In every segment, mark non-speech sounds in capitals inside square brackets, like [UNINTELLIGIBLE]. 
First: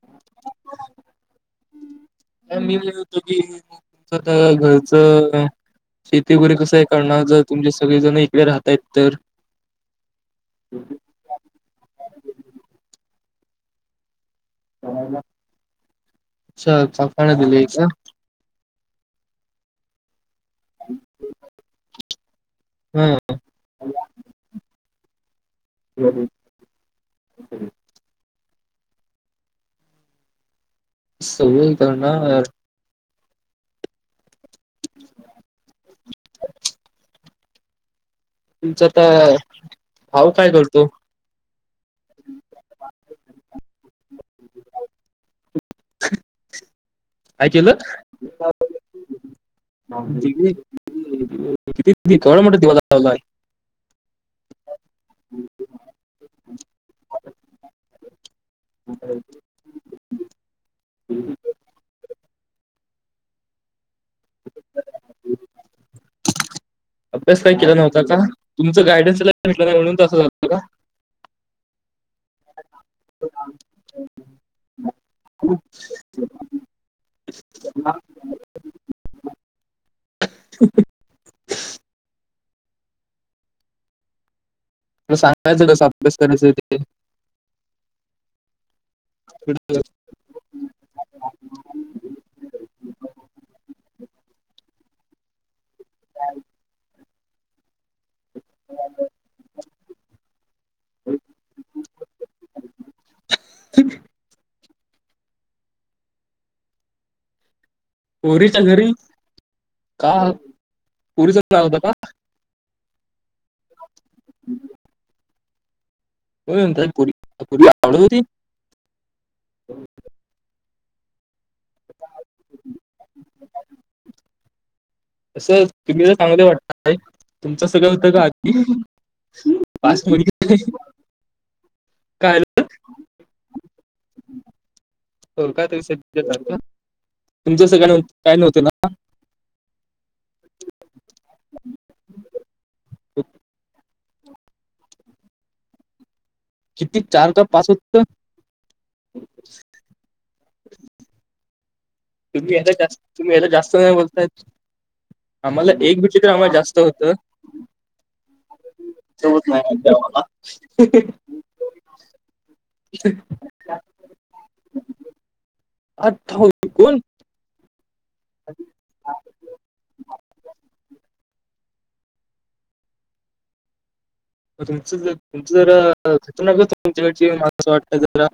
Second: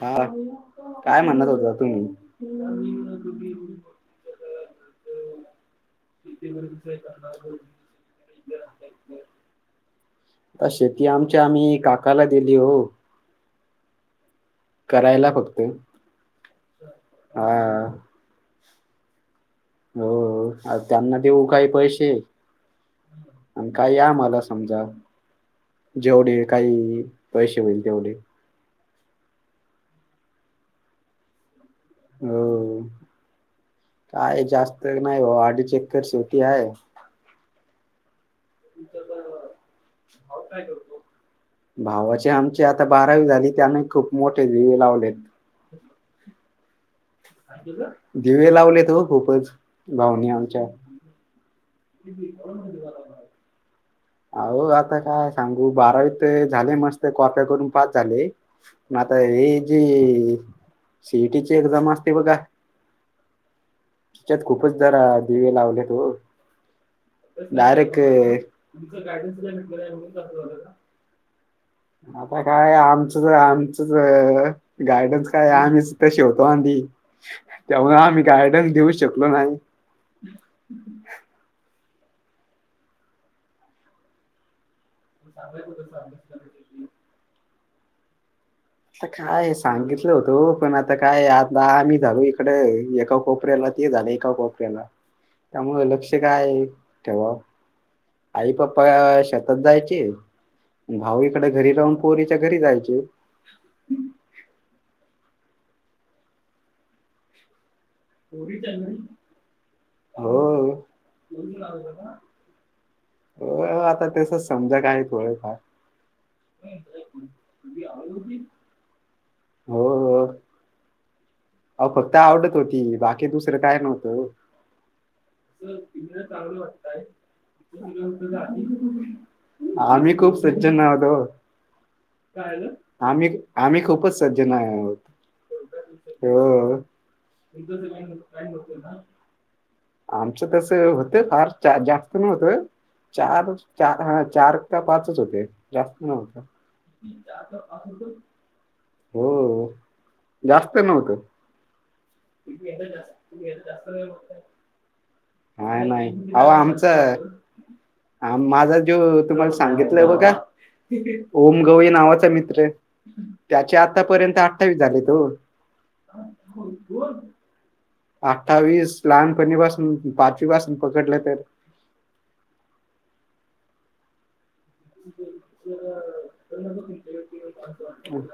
हा काय म्हणत होता तुम्ही. मी म्हणत होतो की तुमचं आता घरचं शेती वगैरे कसं आहे करणार जर तुमचे सगळेजण इकडे राहतायत तर आ शेती आमच्या आम्ही काकाला दिली हो. करायला फक्त. अच्छा, काकांना दिलीय हा का? हो, हो. हा त्यांना देऊ काही पैसे हा आणि काही आम्हाला समजा जेवढे काही पैसे होईल तेवढे. सवाई हो. कायच. जास्त नाही हो, आडीच एकर शेती आहे. तुमचा आता भाऊ काय करतो भावाची आमच्या आता बारावी झाली. त्याने खूप मोठे दिवे लावलेत. काय केलं दिवे लावलेत ओ खूपच भावांनी डिग्री आमच्या. किती, केवढा मोठा दिवा लावलायं. आहो आता काय सांगू बारावीत झाले मस्त कॉप्या करून पास झाले. पण आता हे जी सी. ई. टी. ची एक्झाम असते बघा. त्याच्यात खूपच जरा दिवे लावले. घेतो. अभ्यास काय केला नव्हता का तुम्ही? गाईडन्स [UNINTELLIGIBLE] भेटला नाही म्हणून तसं झालंय का. आता काय आमचं? सगळं आमचंच आहे. गाईडन्स काय आम्हीच तरं शेवटं [UNINTELLIGIBLE] तेव्हा आम्ही गाईडन्स घेऊ शकतो. ब [UNINTELLIGIBLE] ला सांगायचं कसं अभ्यास करायचं ते आ काय सांगितलं होतं पण आता काय आता आम्ही झालो इकडे एका कोपऱ्याला ते झालं कोपय ना त्यामुं लक्ष काय त्याव्हा आई पप्पा शेतात जायचे भाऊ इकडे घरी राहून पोरीच्या घरी जायचे हम्म पोरीच्या घरी का पोरीचं नाव होतं का हो. हो आता तसंच समजा काय थोडंफार. हो [UNINTELLIGIBLE] होती? हो हो. अहो फक्त आवडत होती बाकी दुसरं काय नव्हतं ओ. असं [INAUDIBLE] तुम्ही तर चांगले वाटताय तुमचं सगळं होतं का आधी पास्ट आम्ही मध्ये खूप सज्जन आहोत ओ. काय झालं? आम्ही आम्ही खूपच सज्जन नाही आहोत. [UNINTELLIGIBLE] तुमचं हो. [INAUDIBLE] काय नव्हतं ना? आमचं तसं होतं फार. चार जास्त नै होतं चार चार [INAUDIBLE] चार का पाचच होते जास्त नव्हते. किती चार का पाच होतं? हो जास्त नव्हतं. तुम्ही आता जा तुम्ही आता जास्त वेळ बोलताय. आम्हाला काय एक नायी. भेटली तर आओ आम्हाला जास्त होतं आमचं आ माझा ज्यो सोबत तुम्हाला सांगितलं बघा नाही ओम गवई नावाचा मित्र त्याचे आतापर्यंत अठ्ठावीस झालेत ओ. [UNINTELLIGIBLE] अठ्ठावीस लहानपणीपासून पाचवीपासून पकडलं तर तुमचं जर- तुमचं [INAUDIBLE] जरा खतरनाक होतं तुमच्याकडची मला असं वाटतं जरा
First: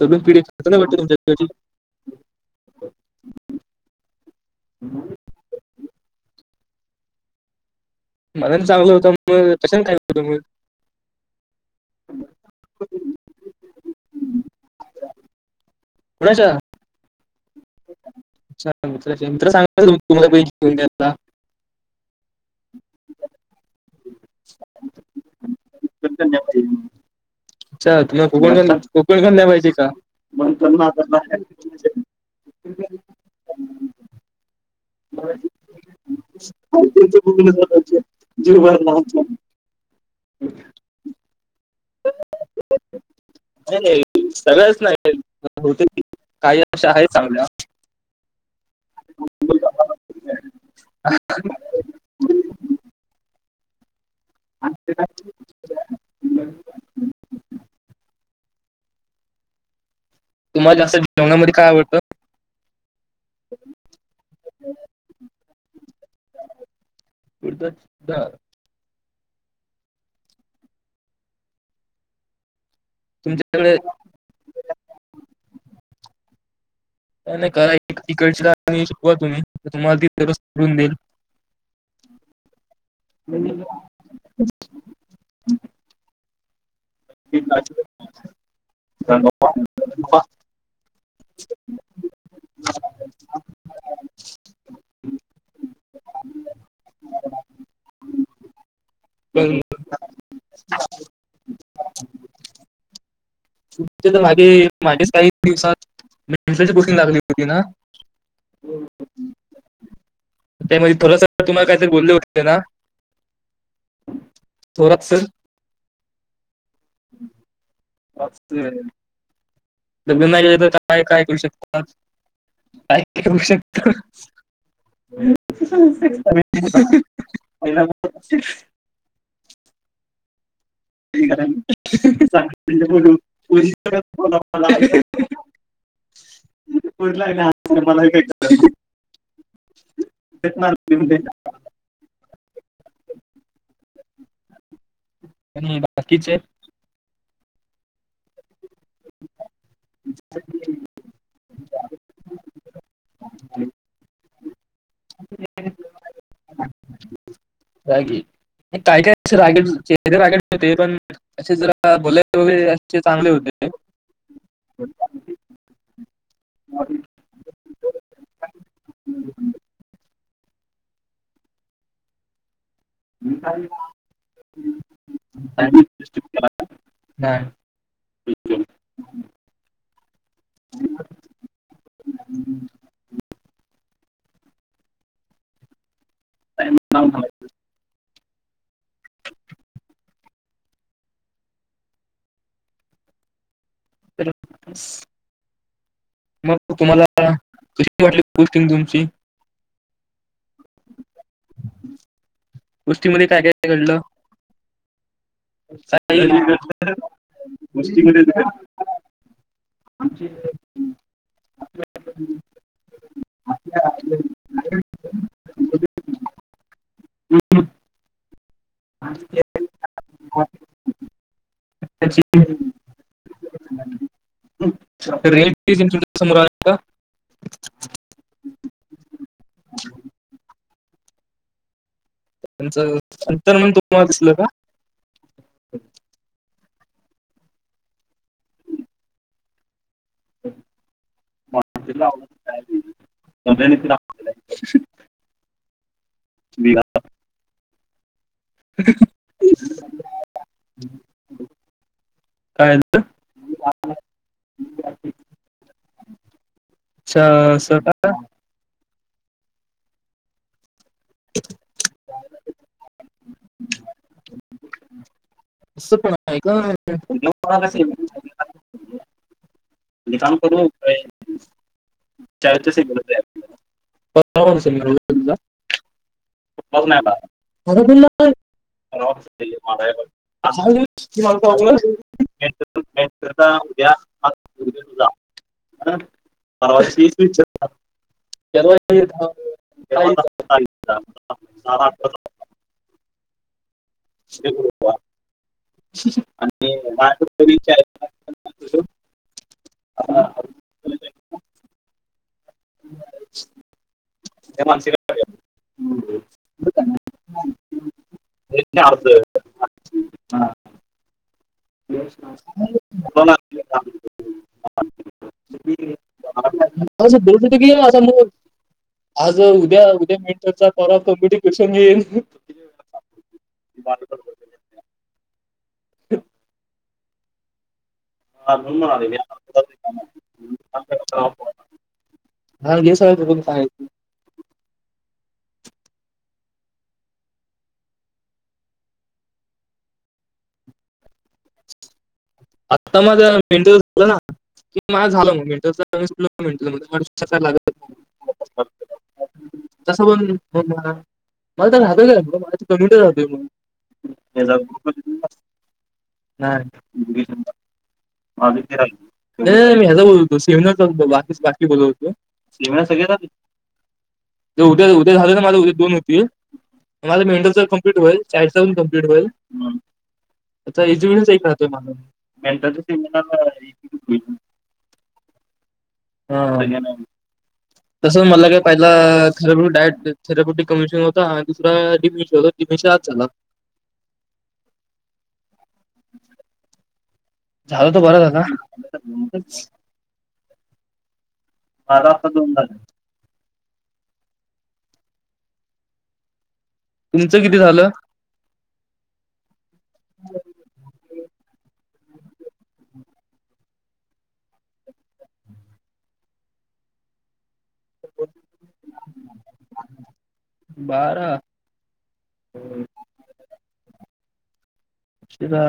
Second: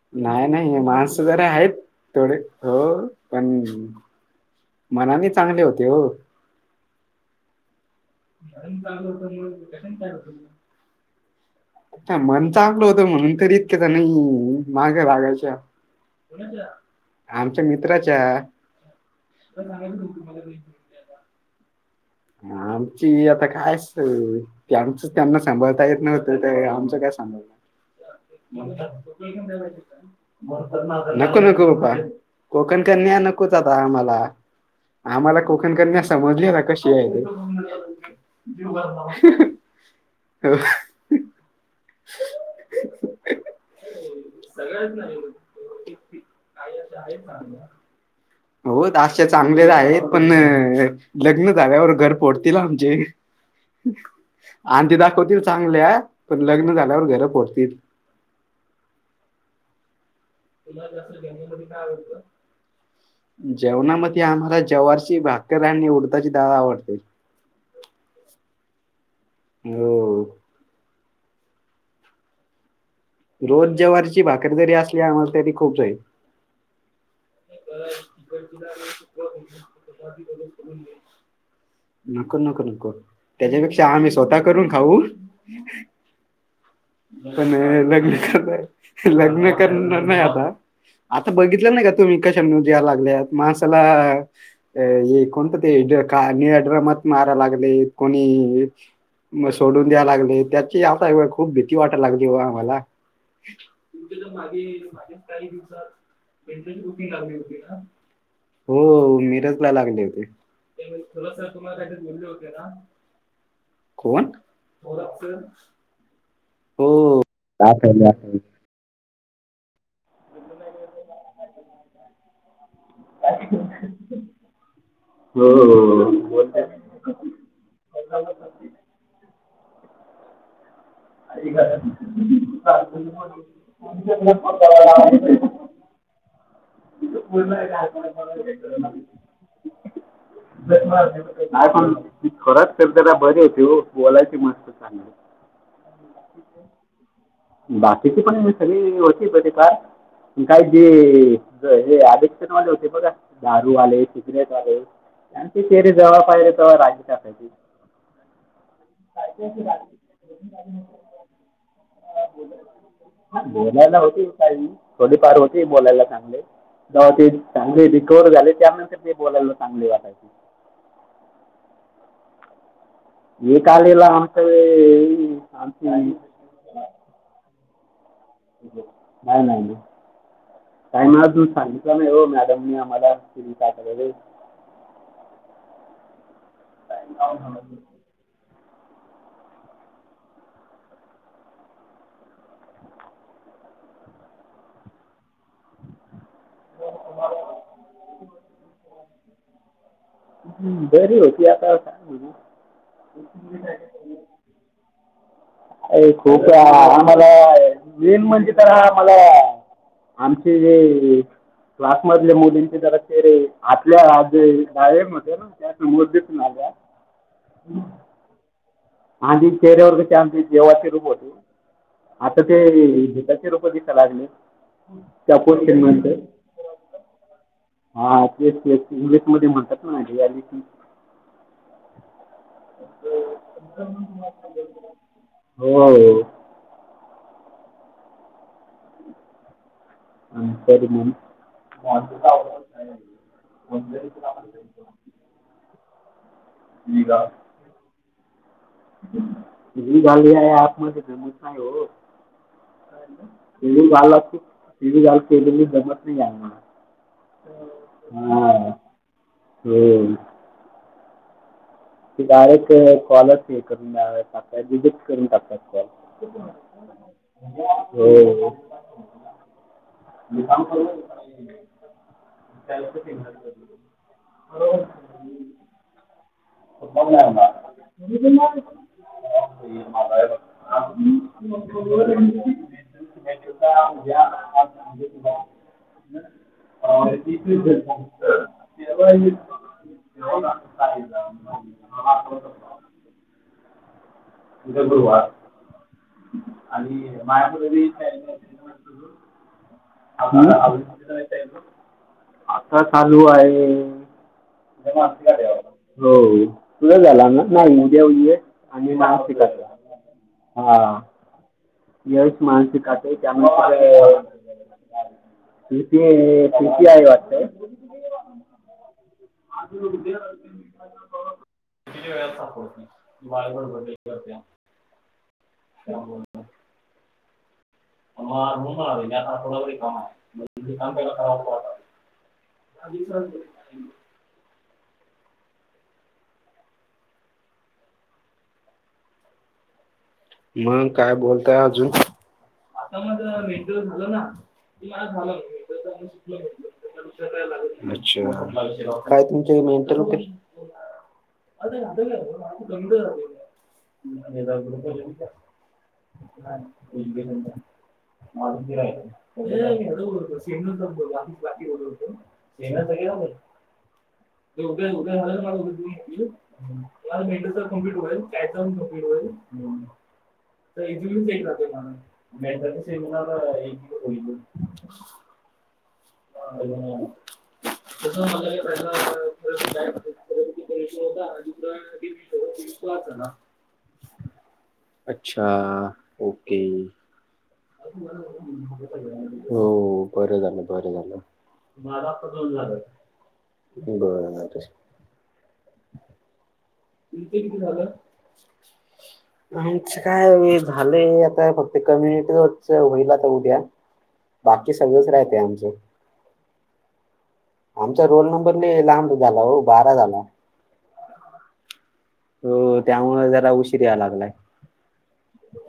तरुण पिढी नाही नाही, खतरनाक वाटतं माणसं तुमच्याकडची जरा आहेत थोडे हो पण मनाने चांगले होते हो. मन चांगलं होतं मग कशानं काय होतं मग? मन चांगलं होत म्हणून, तरी इतक्याच नाही मागे वागायच्या कुणाच्या आमच्या मित्राच्या. अच्छा मित्राच्या मित्र सांगा तुम्हाला पैकी घेऊन द्यायला आमची आता काय अस आमच त्यांना सांभाळता येत नव्हत तर आमचं काय सांभळ अच्छा तुम्हाला कोकण कोकण कन्या पाहिजे का नको नको प्पा कोकण कणी नकोच आता. कामला. आम्हाला कोकण क्या समजले कशी? आहे ते. [UNINTELLIGIBLE] [INAUDIBLE] नाही नाही सगळंच नाही होते. काही अश्या आहे चांगल्या हो दशे चांगलेच आहेत, पण लग्न झाल्यावर घर फोडतील आमचे. हम् आणि ते दाखवतील चांगले. लग्न झाल्यावर घर पोडतील. तुम्हाला जास्त जेवणामध्ये काय आवडतं जेवणामध्ये आम्हाला जव्हारची भाकरर नि उडत- ची दाळ आवडते. आवडतं? दा- हो रोज तुमच्याकडे जेवारची भाकरी जरी असली आम्हाला तरी खूप जाईल. नाही करा एक तिकडची डाळ आणि शिकवा तुम्ही तर तुम्हाला ती दररोज करून देईल नको नको नको! तर त्याच्यापेक्षा आम्ही स्वतः करून खाऊ. पण लग्न कर लग्न करणार नाही आता. आता बघितलं नाही का तुम्ही कशा न्यू दयला लागल्यात माणसाला अ कोणत ते काड्रमात मारा लागले कोणी. मग सोडून द्या लागल. त्याची आता ए खूप भ- किती वाटा लागली वो आम्हाला? ही मागे मागेच काही दिातु दिवसात मेंटलची कोचिंग लागली होती ना ला हो मीज लागले होते त्यामध्ये थोडा सर तुम्हाला काहीतरी बोलले होते ना कोण? थोरात सर हो, का- अस लग् नाही तर काय काय करू शकतात? का करऊ शकतो. हो बोलते. का खो फे भहिरीत बोलायचे मस्त चांगली. आणि बाकीचे बाकीची पणी सगळी होतीती फार [UNINTELLIGIBLE] काय जी ज हे ऍडिक्शन वाले होते बघा, दारूवाले सिगरेट वाले [UNINTELLIGIBLE] राजी [UNINTELLIGIBLE] रागीट? काय काय असं [INAUDIBLE] होते पण असे जरा बोलायला वगैरे असे चांगले होते बोलायला होती [INAUDIBLE] थोडीफार होती बोलायला चांगले तवा ते चांगले रिकोवर झाले त्यानंतर ते बोलायला चांगले वाटायची. एकालेला हामचे आमची नाही काही ना तू सांगितलं नाही हो मॅडमने आम्हाला. [UNINTELLIGIBLE] [UNINTELLIGIBLE] हॅलो मग तुम्हाला कशी वाटली पोस्टिंग तुमची बरी होती आता काय म्हणू. गोष्टीमध्ये काय काय घडलं अ काही खूप आम्हाला मेन म्हणजे तर आमला आमचे जे क्लास मधले मुलींचे जरा आतल्या आत काळे पडलेत जरा व्यवस्थित झाका हम् आधी चेहऱ्यावर क देवाचे रूप होते आता ते दैत्यरूप दिसा लागले त्या पो रिअलिटी म्हण समोर आली का हा तेच ते इंग्लिश मध्ये म्हणतात ना या त्यांच अंतरमन दु हो का ह रणनीतीला म विगा- का? त घालमध्येध्ये जमत नाही हो काय झालं? घाण अच्छा, केलेली जमत नाही आ मला असं का? हा होम [INAUDIBLE] डायरेक्ट कॉलच हे करून द्या असं पण आहे का? ह मी काम करू? चाळीसच्या त्यालप ति सेवेला आहे. परवा हो नसेल ना रोहितला? कुठलाच नाही आला. मला पण नाही. परवा कसं आहे, माझा आहे बघ. सहा दिवस की मला तर आवडलं. मेन तर- मेन करता उद्या आज उद्या तुझा हं? परवा दिवशी परवा येत हा. तेव्हा आता तारीख [INAUDIBLE] [INAUDIBLE] उद्या गुरुवार आणि ते आणि माझ्या कड बी मायापुरी चाळीस आता- [UNINTELLIGIBLE] आता चालू आहे त्या माणसाला हो तुज झाला ना नाही तू जेऊन घे त्याच्या आणि अर्ज हा यश मानसिकते त्यानसार तती तिती आई असं वाटते बोलत होतो की असा मग आज उद्या उद्या मेंटरचा परवा कॉम्पिटिशन येईल [UNINTELLIGIBLE] म म्हणून मी आलोय मी आता आठवडा भर रिकामा आहे ते काम पैला करावं हा हे सगळं बघून काय मग काय बोलताय अजून. आता माझ माझं मेंटल झालं झाल ना माझं झालं मग की मेंटलचा मी सुटलो मेंटल म्हणजे काय लागत नाही. तसं पण मग मला मला तर राहतं काय मला तर कम्युनिटी राहतोय मग ग्रुप नाही. होते बा आदित्य राहील नाही नाही, मी ह्याचा बोलत होतो सेव्हनचा बाकी बोलत होते होतो उ्या सेव्हन सगळे झाले जर उद्या झा झालं ना माझं उद्या दोन होतील मला माझं मेंट मेंटलचं कमपट कम्प्लीट होलय होईल कट चाळीसचा पण कम्प्लीट होईल हम्म. आता एज्युकेशनच एक सेट राहतोय माझं राह मेड मेंटलच्या सेमिनार सेमिनारला ए एक-एक होईल. होलो हा. सगळ्यांना म तसं मला काय पहिला थेरप्युटिक डायट थेरप्युटिक कमिशन होता आणि दुसरा डिमिशन होता डिमिशन आज झाला अच्छा ओके झाला तर बरा झाला हो बरं झालं बरं झालं माझा आता दोन झाले बर. तुमचं किती झालं काय झाले फक्त कम्युनिटी च होईल आता उद्या बाकी सगळच राहते आमच आमचा रोल नंबरने लांब झाला हो बारा झाला बारा हो त्यामुळे जरा उशीरी आला आलंय कितीदा.